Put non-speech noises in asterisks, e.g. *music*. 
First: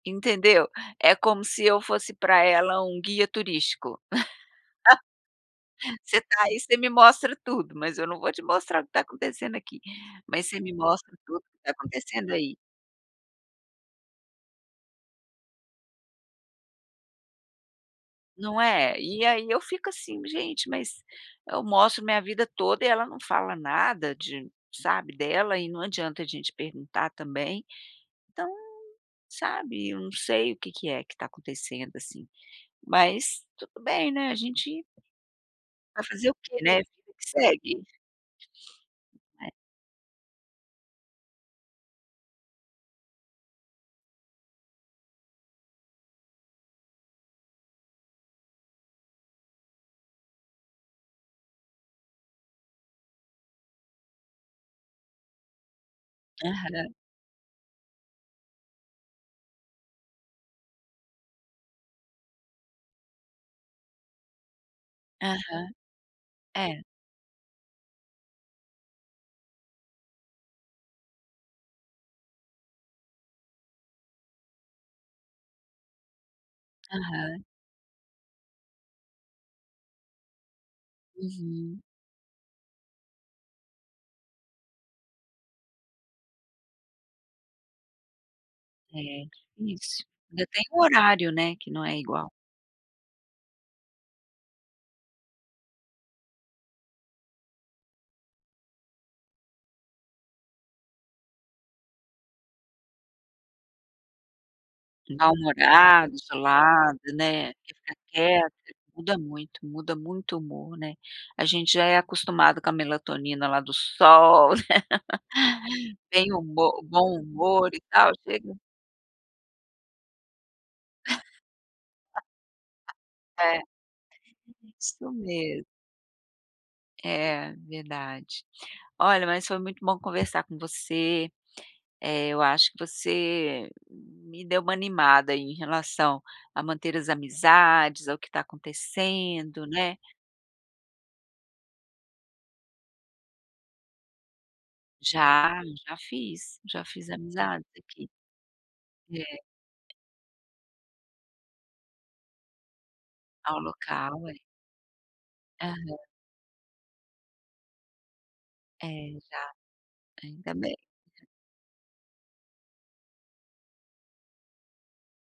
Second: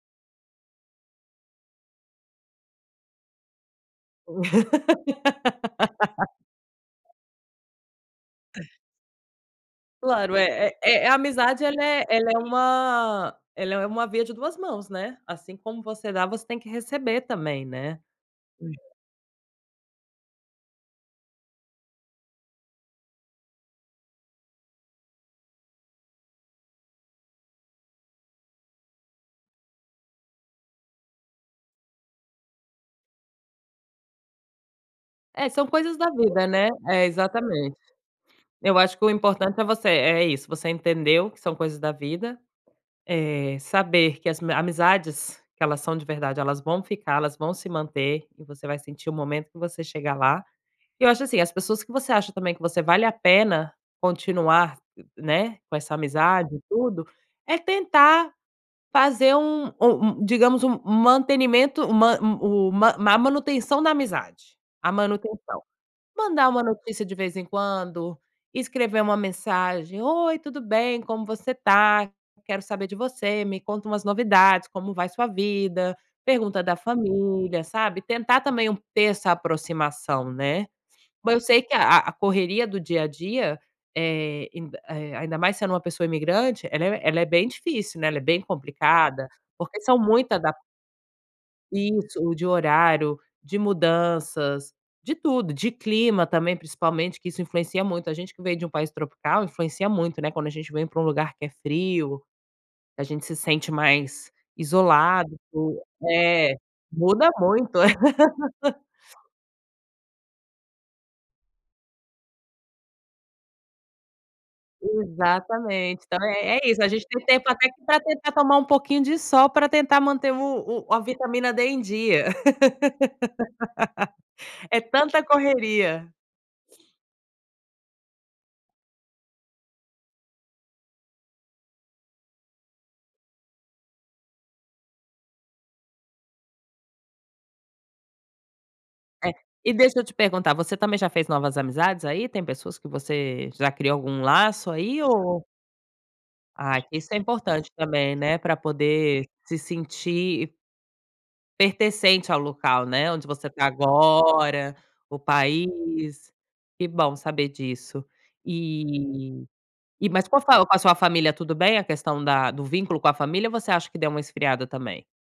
Entendeu? É como se eu fosse pra ela um guia turístico. *laughs* "Você tá aí, você me *laughs* mostra tudo, mas eu não vou te mostrar o que tá acontecendo aqui. Claro, Mas eh você me eh eh, a mostra tudo o amizade tá ela é acontecendo ela é aí". uma ela é uma via de 2 mãos, né. Assim como você dá, você tem que receber também, né. Não Hum. é. E aí eu fico, assim: "Gente, mas eu mostro minha vida toda e ela não fala nada de, sabe, dela". E não adianta a gente perguntar também, então, sabe, eu não sei o que que é que tá acontecendo, assim, mas tudo bem, né, a gente É, são coisas vai da fazer o vida, que, né. né, vida É, que segue. exatamente. Eu acho que o É. importante é você é isso, você entendeu que são coisas da vida, eh, saber que as amizades, que elas são de verdade, elas vão ficar, elas vão se manter e você vai sentir o momento que você chegar lá. E eu acho, assim, as pessoas que você acha também que você vale a pena continuar, né, com essa amizade e Aham. tudo, é tentar fazer um um digamos, um um mantenimento, uma uma a manutenção na amizade, a manutenção. Aham, Mandar uma é. notícia de vez em quando, escrever uma mensagem: "Oi, tudo bem, como você tá? Quero saber de você, me conta umas novidades. Como vai sua vida?". Pergunta da Aham. família, sabe. Tentar também ter essa aproximação, né. Mas eu sei que Uhum. a a correria do dia a dia, eh, ain eh, ainda mais sendo uma pessoa imigrante, ela é ela é bem difícil, né, ela é bem É, complicada, é porque são difícil. muita Ainda da tem o horário, né, que não é Isso igual. o de horário, de mudanças, de tudo, de clima também, principalmente que isso influencia muito. A gente que veio de um país tropical, influencia muito, né, quando a gente vem pra um lugar que é frio, a gente se sente mais isolado e tu Mal-humorado, é, isolado, muda né, muito. enfraquece, *laughs* muda muito, muda muito o humor, né. A gente já é acostumado com a melatonina lá do sol, *laughs* Exatamente. Então tem um é é isso, humo a gente bom tem tempo até humor e que pra tal, tentar chega tomar um pouquinho de sol, pra tentar manter o o a vitamina D em dia. *laughs* É. *laughs* É isso tanta me correria. É, verdade. Olha, mas foi muito bom conversar com você, eh, eu acho que você me deu uma animada em relação a manter as amizades, ao que tá É, acontecendo, e né. deixa eu te perguntar, você também já fez novas amizades aí? Tem pessoas que você já criou algum laço aí ou Já, já fiz, Ai, já que fiz isso é amizades importante aqui. também, né, pra poder É. se sentir pertencente ao local, né, onde você Ao tá local, é. agora, o Aham. país. Que bom saber disso. É, E exato. e mas qual Ainda foi com bem. a sua família, tudo bem a questão da do vínculo com a família ou você acha que deu uma esfriada também?